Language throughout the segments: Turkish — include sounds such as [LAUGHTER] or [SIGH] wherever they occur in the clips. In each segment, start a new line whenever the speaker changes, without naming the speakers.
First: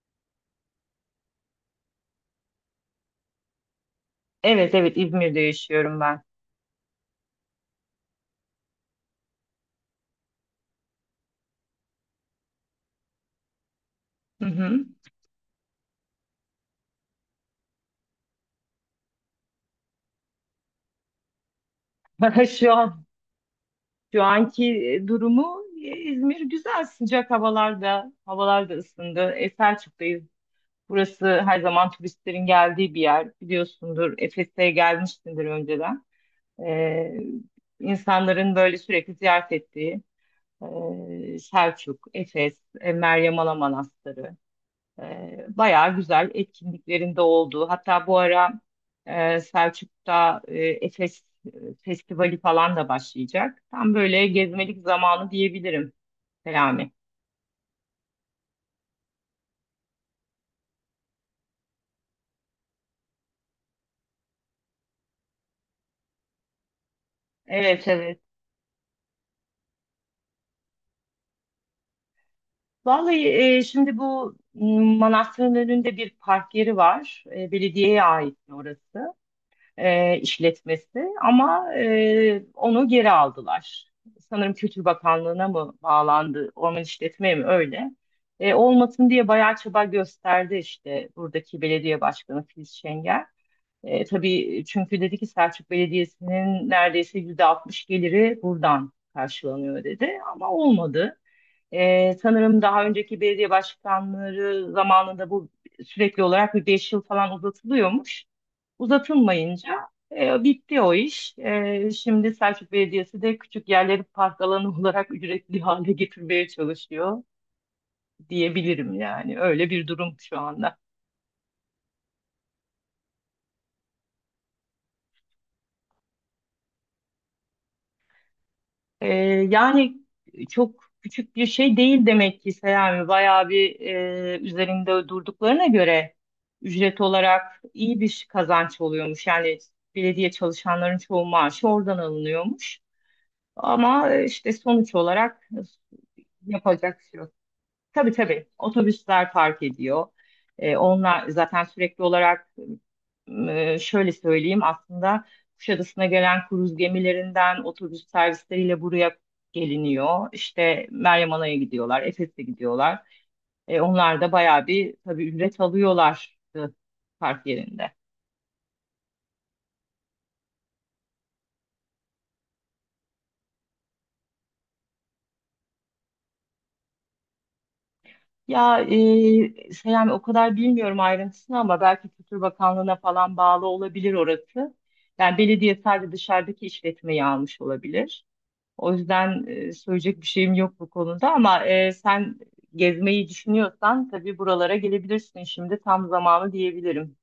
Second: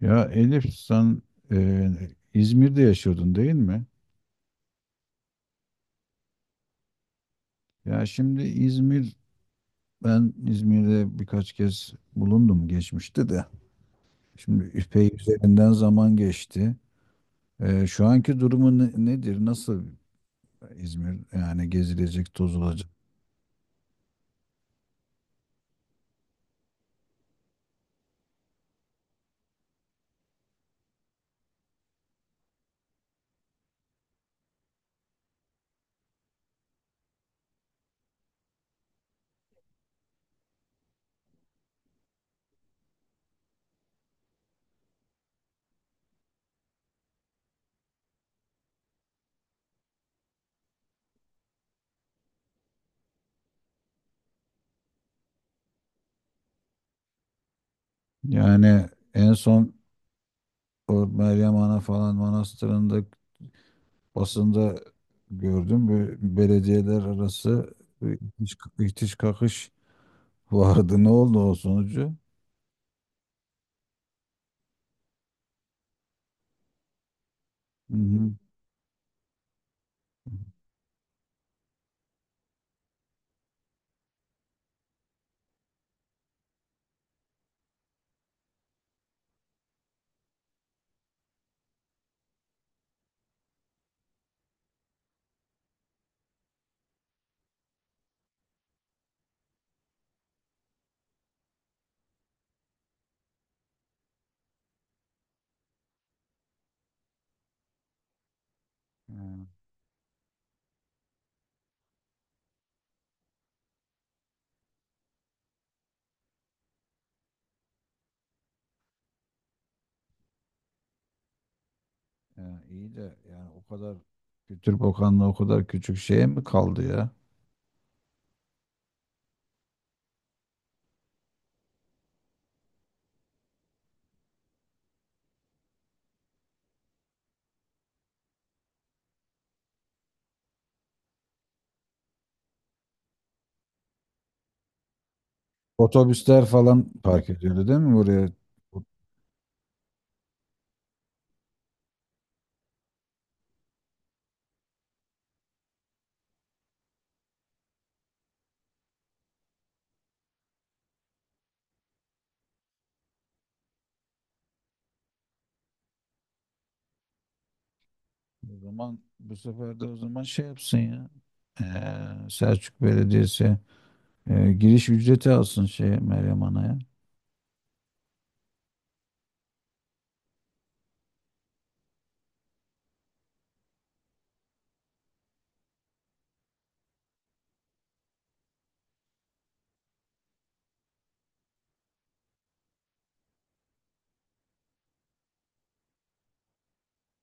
Ya Elif sen e, İzmir'de yaşıyordun değil mi?
Evet, evet, İzmir'de yaşıyorum ben.
Ya şimdi İzmir, ben İzmir'de birkaç kez bulundum geçmişte de.
Hı
Şimdi
hı.
epey üzerinden zaman geçti. Şu anki durumu nedir? Nasıl İzmir? Yani gezilecek,
[LAUGHS] Şu
tozulacak.
an şu anki durumu, İzmir güzel, sıcak havalarda havalar da ısındı. Selçuk'tayız. Burası her zaman turistlerin geldiği bir yer, biliyorsundur. Efes'e gelmişsindir önceden. E, insanların böyle sürekli ziyaret ettiği Selçuk, Efes, Meryem Ana Manastırı. Bayağı güzel etkinliklerinde olduğu. Hatta bu ara Selçuk'ta Efes Festivali falan da başlayacak. Tam böyle gezmelik zamanı diyebilirim Selami.
Yani en son o Meryem Ana falan manastırında basında gördüm. Böyle belediyeler arası
Evet, evet.
ihtiş kakış vardı. Ne oldu o sonucu?
Vallahi şimdi bu manastırın önünde bir park yeri var.
Hı
Belediyeye
hı.
ait orası, işletmesi, ama onu geri aldılar. Sanırım Kültür Bakanlığı'na mı bağlandı, orman işletmeye mi, öyle. Olmasın diye bayağı çaba gösterdi işte buradaki belediye başkanı Filiz Şengel. Tabii, çünkü dedi ki Selçuk Belediyesi'nin neredeyse %60 geliri buradan karşılanıyor dedi, ama olmadı. Sanırım daha önceki belediye başkanları zamanında bu sürekli olarak bir 5 yıl falan uzatılıyormuş.
Yani,
Uzatılmayınca bitti o iş. Şimdi Selçuk Belediyesi de küçük yerleri park alanı [LAUGHS] olarak ücretli hale getirmeye çalışıyor diyebilirim yani. Öyle bir durum şu anda.
yani iyi de yani o kadar Kültür Bakanlığı o kadar küçük şeye mi kaldı ya?
E, Yani çok küçük bir şey değil demek ki Selami. Bayağı bir, üzerinde durduklarına göre ücret olarak iyi bir kazanç oluyormuş. Yani belediye çalışanların çoğu maaşı oradan alınıyormuş. Ama işte sonuç olarak
Otobüsler falan
yapacak şey
park
yok.
ediyordu değil mi
Tabii,
buraya?
tabii.
O
Otobüsler park ediyor. Onlar zaten sürekli olarak, şöyle söyleyeyim aslında, Kuşadası'na gelen kruz gemilerinden otobüs servisleriyle buraya geliniyor. İşte Meryem Ana'ya gidiyorlar, Efes'e gidiyorlar. Onlar da bayağı bir tabii ücret alıyorlar park yerinde.
O zaman bu sefer de o zaman şey yapsın ya. Selçuk Belediyesi giriş ücreti alsın şey Meryem Ana'ya.
Ya Selami, o kadar bilmiyorum ayrıntısını ama belki Kültür Bakanlığı'na falan bağlı olabilir orası. Yani belediye sadece dışarıdaki işletmeyi almış olabilir. O yüzden söyleyecek bir şeyim yok bu konuda, ama sen gezmeyi düşünüyorsan tabii buralara gelebilirsin, şimdi tam zamanı diyebilirim.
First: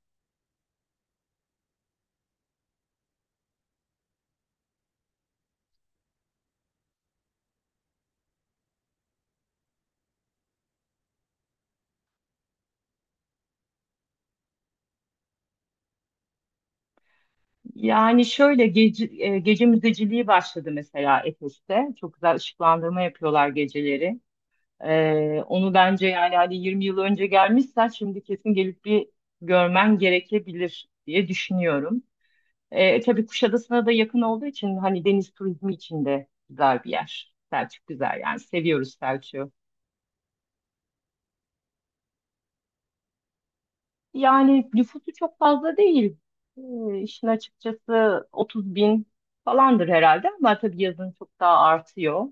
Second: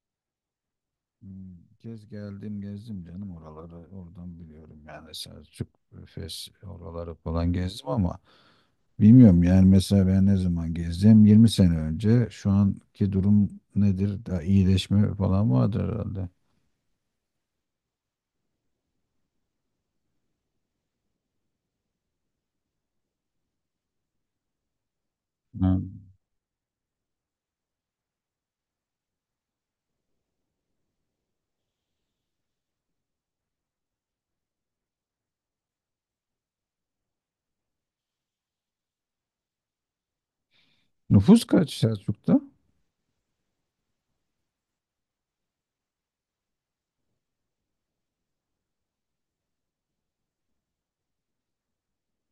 Hmm, Kez geldim gezdim canım oraları oradan biliyorum yani Selçuk Efes oraları falan gezdim ama bilmiyorum yani mesela ben ne zaman gezdim? 20 sene önce. Şu anki durum nedir? Daha iyileşme falan vardır herhalde.
Yani şöyle gece müzeciliği başladı mesela Efes'te. Çok güzel ışıklandırma yapıyorlar geceleri.
Ha.
Onu bence, yani hani 20 yıl önce gelmişsen, şimdi kesin gelip bir görmen gerekebilir diye düşünüyorum. Tabii Kuşadası'na da yakın olduğu için hani deniz turizmi için de güzel bir yer. Selçuk güzel, yani seviyoruz Selçuk'u.
Nüfus kaç Selçuk'ta?
Yani nüfusu çok fazla değil. İşin açıkçası 30 bin falandır herhalde, ama tabii yazın çok daha artıyor.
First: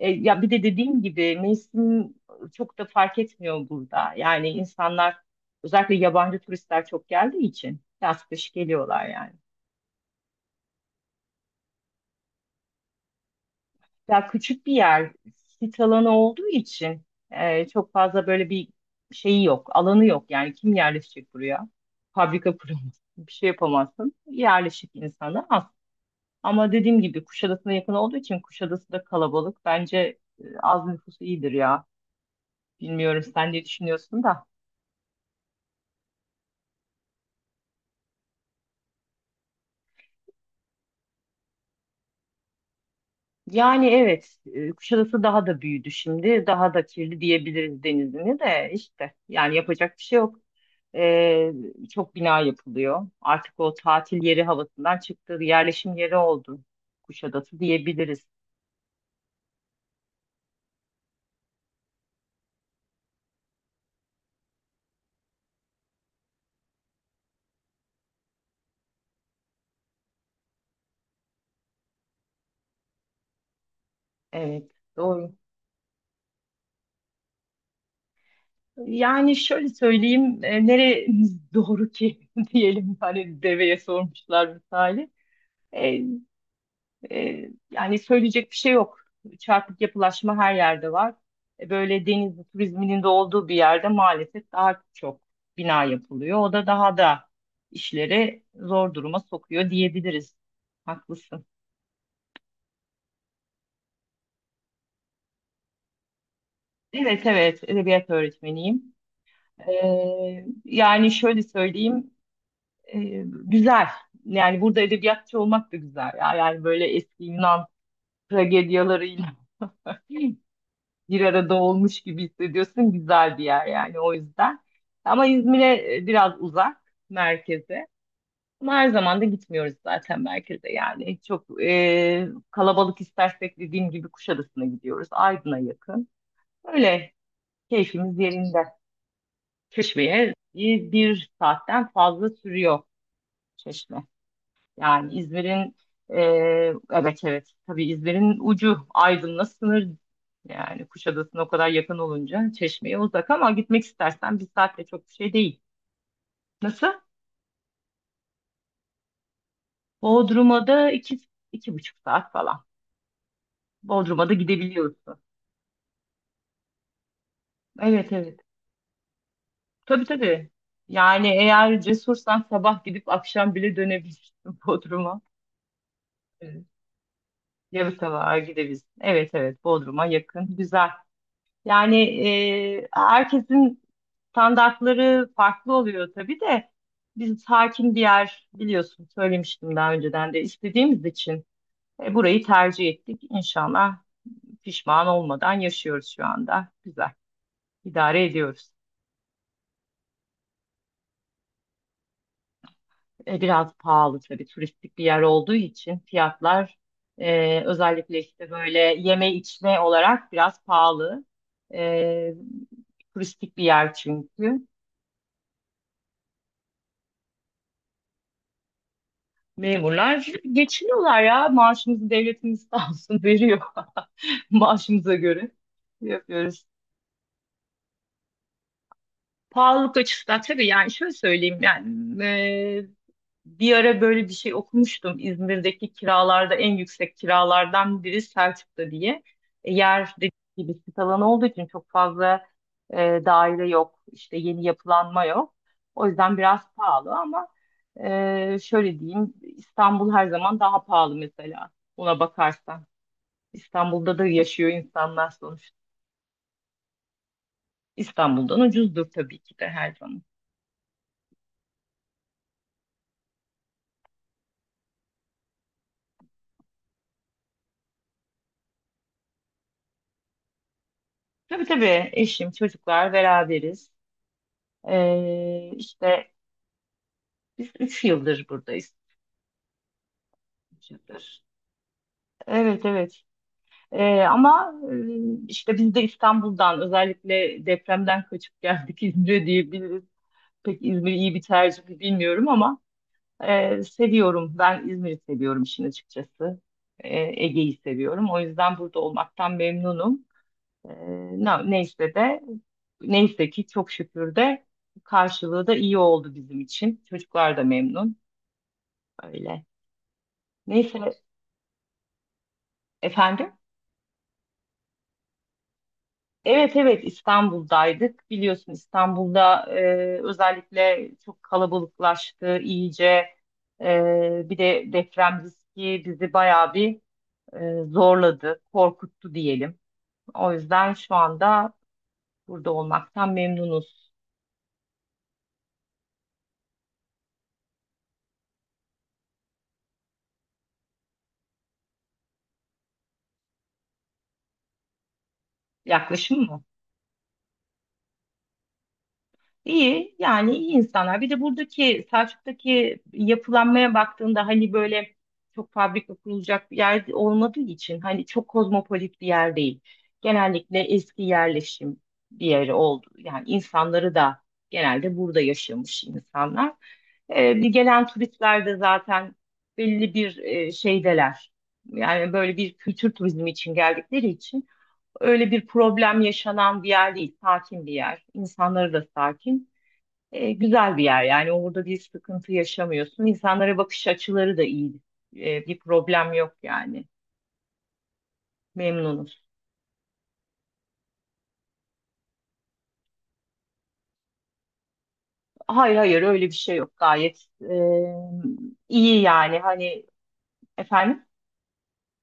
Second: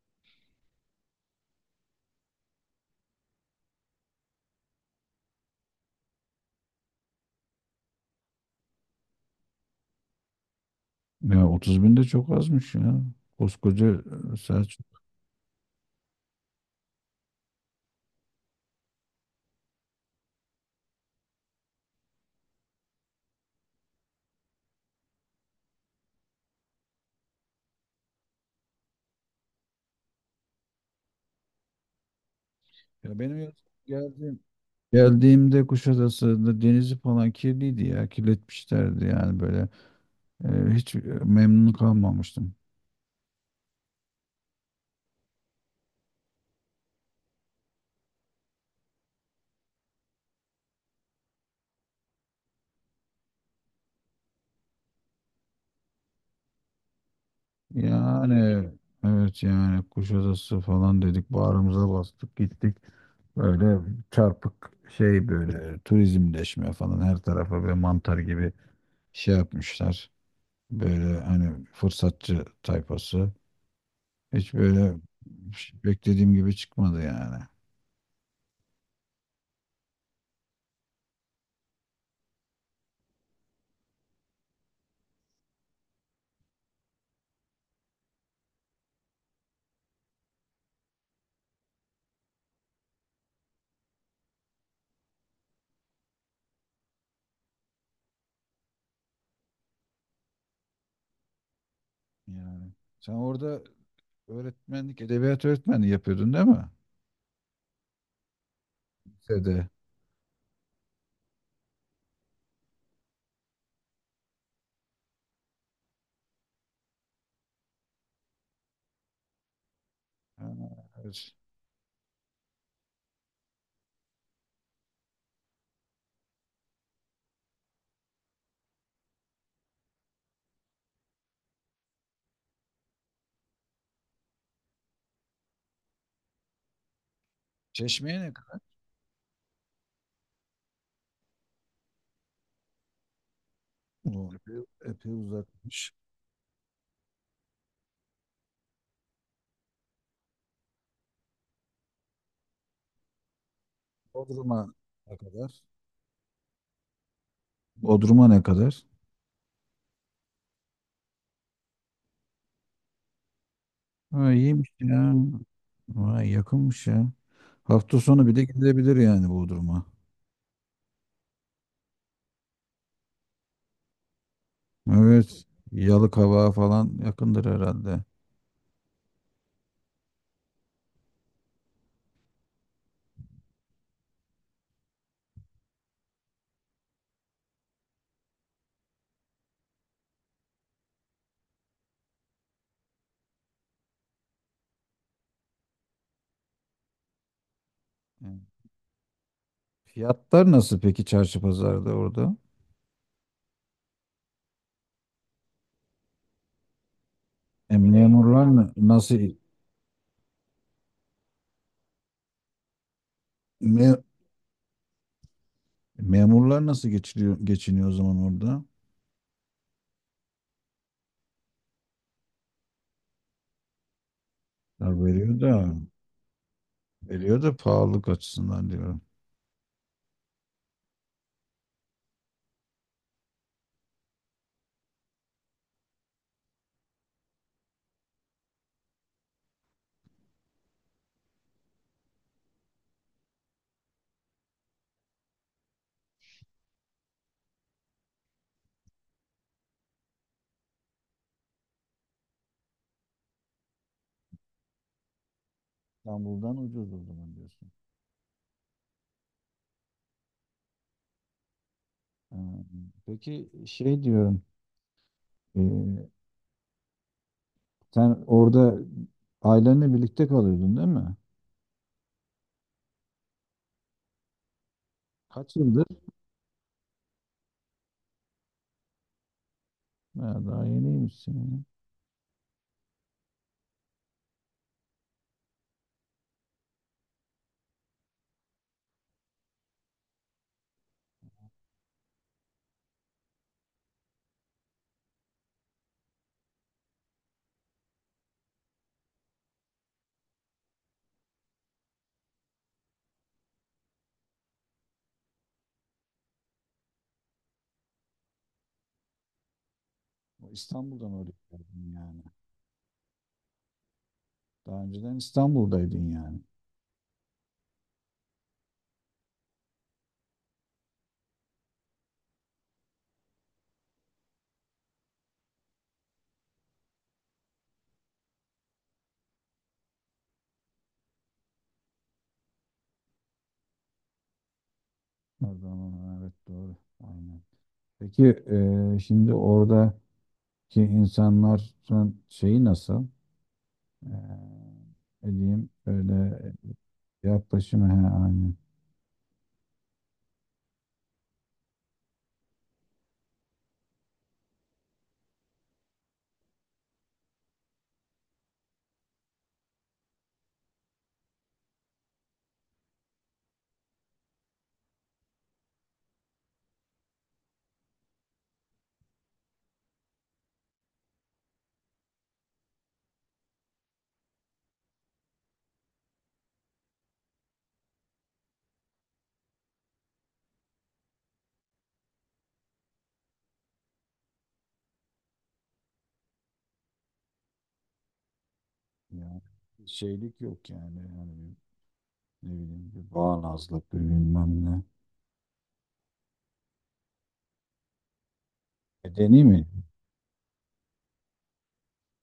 Ya bir de dediğim gibi mevsim çok da fark etmiyor burada. Yani insanlar, özellikle yabancı turistler çok geldiği için, yaz kış geliyorlar yani.
Ya 30 bin de çok azmış ya. Koskoca
Ya küçük bir
Selçuk.
yer, sit alanı olduğu için çok fazla böyle bir şeyi yok, alanı yok. Yani kim yerleşecek buraya? Fabrika [LAUGHS] kuramazsın, bir şey yapamazsın. Yerleşik insanı. Ama dediğim gibi Kuşadası'na yakın olduğu için Kuşadası da kalabalık. Bence az nüfus iyidir ya.
Ya
Bilmiyorum
benim
sen
ya-
ne düşünüyorsun
geldiğim
da.
geldiğimde Kuşadası'nda denizi falan kirliydi ya. Kirletmişlerdi yani böyle. Ee, hiç memnun kalmamıştım.
Yani evet, Kuşadası daha da büyüdü şimdi. Daha da kirli diyebiliriz denizini de işte. Yani yapacak bir şey yok. E, Çok bina yapılıyor. Artık o tatil yeri havasından çıktı. Yerleşim yeri oldu Kuşadası diyebiliriz.
Yani evet yani Kuşadası falan dedik bağrımıza bastık gittik. Böyle çarpık şey böyle turizmleşme falan her tarafa böyle mantar gibi şey yapmışlar. Böyle hani fırsatçı tayfası. Hiç
Evet,
böyle
doğru.
beklediğim gibi çıkmadı yani.
Yani şöyle söyleyeyim, neremiz doğru ki [LAUGHS] diyelim, hani deveye sormuşlar misali. E, Yani söyleyecek bir şey yok. Çarpık yapılaşma her yerde var. Böyle deniz turizminin de olduğu bir yerde maalesef daha çok bina yapılıyor. O da daha da işleri zor duruma sokuyor diyebiliriz. Haklısın.
Yani sen orada öğretmenlik, edebiyat öğretmenliği yapıyordun değil mi?
Evet, evet, edebiyat öğretmeniyim.
Lisede.
E, Yani şöyle söyleyeyim. E, Güzel. Yani burada edebiyatçı olmak da güzel ya. Yani böyle eski Yunan tragedyalarıyla [LAUGHS]
Ha,
bir
evet.
arada olmuş gibi hissediyorsun. Güzel bir yer yani, o yüzden. Ama İzmir'e biraz uzak merkeze. Ama her zaman da gitmiyoruz zaten merkeze yani. Çok kalabalık istersek dediğim gibi Kuşadası'na gidiyoruz. Aydın'a yakın. Öyle, keyfimiz
Çeşmeye ne...
yerinde. Çeşme'ye bir saatten fazla sürüyor Çeşme.
O epey, epey
Yani İzmir'in,
uzakmış.
e, evet evet tabii İzmir'in ucu Aydın'la sınır, yani Kuşadası'na o kadar yakın olunca Çeşme'ye uzak, ama gitmek istersen bir
Bodrum'a
saatte çok bir
ne
şey değil.
kadar?
Nasıl?
Bodrum'a ne kadar?
Bodrum'a da iki, 2,5 saat falan. Bodrum'a
Ha,
da
iyiymiş ya.
gidebiliyorsun.
Vay yakınmış ya. Hafta
Evet,
sonu bir
evet.
de gidilebilir yani Bodrum'a.
Tabii, tabii. Yani eğer cesursan sabah gidip akşam bile dönebilirsin [LAUGHS] Bodrum'a.
Evet. Yalıkavak'a
Evet.
falan yakındır
Yarı
herhalde.
sabaha gidebilirsin. Evet, evet, Bodrum'a yakın. Güzel. Yani herkesin standartları farklı oluyor tabii de, biz hakim bir yer, biliyorsun söylemiştim daha önceden de, istediğimiz için burayı tercih ettik. İnşallah pişman olmadan yaşıyoruz şu anda. Güzel idare
Evet.
ediyoruz.
Fiyatlar nasıl peki çarşı pazarda orada?
Biraz pahalı tabii, turistik bir yer olduğu için fiyatlar,
E,
özellikle
memurlar
işte böyle
nasıl
yeme içme olarak biraz pahalı. E, Turistik bir yer
me-
çünkü.
memurlar nasıl geçiniyor o zaman orada?
Memurlar geçiniyorlar ya. Maaşımızı devletimiz sağ olsun veriyor. [LAUGHS]
Ya
Maaşımıza
veriyor
göre
da
yapıyoruz.
veriyor da pahalılık açısından diyorum.
Pahalılık açısından tabii, yani şöyle söyleyeyim yani. Bir ara böyle bir şey okumuştum. İzmir'deki kiralarda en yüksek kiralardan biri Selçuk'ta diye. Yer dediğim gibi sit alanı olduğu için çok fazla e, daire yok. İşte yeni yapılanma yok. O yüzden biraz pahalı ama şöyle diyeyim, İstanbul her zaman daha pahalı mesela. Buna bakarsan. İstanbul'da da yaşıyor insanlar sonuçta.
İstanbul'dan ucuz o zaman diyorsun.
İstanbul'dan ucuzdur tabii ki de her zaman.
Ee, Peki şey diyorum, ee, sen orada ailenle birlikte kalıyordun değil mi?
Tabii, tabii, eşim, çocuklar beraberiz.
Kaç yıldır?
İşte 3 yıldır buradayız.
Ha, daha
3 yıldır.
yeniymişsin.
Evet, evet. Ama işte biz de İstanbul'dan özellikle depremden kaçıp geldik [LAUGHS] İzmir'e diyebiliriz. Pek İzmir iyi bir tercih mi bilmiyorum ama seviyorum. Ben İzmir'i seviyorum işin açıkçası. E, Ege'yi seviyorum. O yüzden burada olmaktan memnunum. E, Neyse de neyse ki çok şükür de karşılığı da iyi oldu bizim için. Çocuklar da memnun. Öyle.
Ya,
Neyse,
İstanbul'dan oraya geldin yani.
efendim.
Daha önceden İstanbul'daydın yani.
Evet, evet, İstanbul'daydık. Biliyorsun İstanbul'da özellikle çok kalabalıklaştı iyice. Bir de deprem riski bizi bayağı bir, zorladı, korkuttu diyelim. O yüzden şu anda burada olmaktan memnunuz.
O zaman evet doğru. Aynen. Peki şimdi oradaki insanlar şeyi nasıl? Ee, ne diyeyim
Yaklaşım
öyle
mı?
yaklaşımı he, aynen.
İyi, yani iyi insanlar. Bir de buradaki Selçuk'taki yapılanmaya baktığında, hani böyle çok fabrika kurulacak bir yer olmadığı için, hani çok kozmopolit bir yer değil. Genellikle eski yerleşim bir yeri oldu. Yani insanları da genelde burada yaşamış insanlar. Bir gelen turistler de zaten belli bir şeydeler. Yani böyle bir kültür turizmi için geldikleri için öyle bir problem yaşanan bir yer değil. Sakin bir yer. İnsanları da sakin. Güzel bir yer yani, orada bir sıkıntı yaşamıyorsun. İnsanlara bakış açıları da iyi. Bir problem yok yani.
Yani
Memnunuz.
şeylik yok yani. Yani ne bileyim bir bağnazlık bir bilmem ne.
Hayır, hayır, öyle bir şey yok. Gayet iyi,
Medeni
yani
mi?
hani efendim,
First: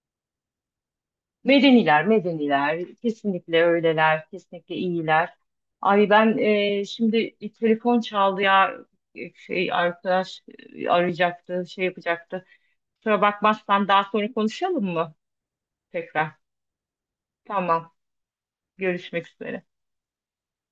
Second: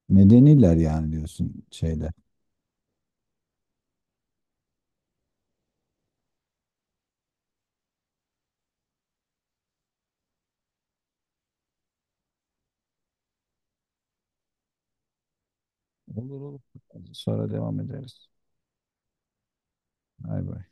Medeniler yani diyorsun
medeniler,
şeyler.
medeniler, kesinlikle öyleler, kesinlikle iyiler. Ay ben, şimdi bir telefon çaldı ya. Şey arkadaş arayacaktı, şey yapacaktı. Kusura bakmazsan daha sonra konuşalım mı tekrar?
Olur olur. Sonra devam
Tamam,
ederiz.
görüşmek üzere.
Bay bay.